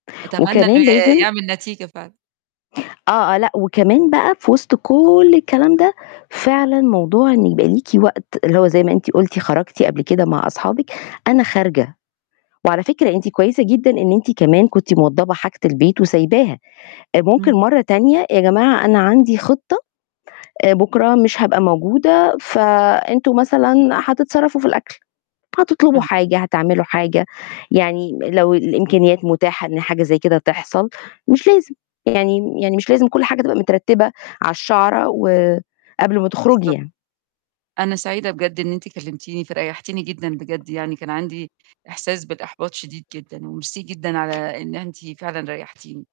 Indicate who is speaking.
Speaker 1: أتمنى إنه
Speaker 2: وكمان
Speaker 1: ي
Speaker 2: لازم
Speaker 1: يعمل نتيجة فعلًا.
Speaker 2: آه، آه، لأ وكمان بقى في وِسْط كُلّ الكلام ده، فعلًا موضوع إن يبقى ليكِ وقت اللي هو زي ما أنتِ قُلتِ خرجتِ قبل كده مع أصحابِك، أنا خارجة، وعلى فكرة أنتِ كويسة جدًا إن أنتِ كمان كنتِ موضَّبة حاجة البيت وسايباها، ممكن
Speaker 1: امم.
Speaker 2: مرّه تانية يا جماعة أنا عندي خِطَّة، آآ، بُكرة مش هبقى موجودة فأنتم مثلًا هتتصرفوا في الأكل، هتطلبوا
Speaker 1: امم.
Speaker 2: حاجة، هتعملوا حاجة، يعني لو الإمكانيات متاحة إن حاجة زي كده تحصل مش لازم، يعني يعني مش لازم كُلّ حاجة تبقى مترتّبة على الشعرة، و قبل ما تخرجي
Speaker 1: بالضبط.
Speaker 2: يعني.
Speaker 1: أنا سعيدة بجد إن أنتِ كلمتيني فريحتيني جدًا بجد يعني، كان عندي إحساس بالإحباط شديد جدًا، وميرسي جدًا على إن أنتِ فعلًا ريحتيني.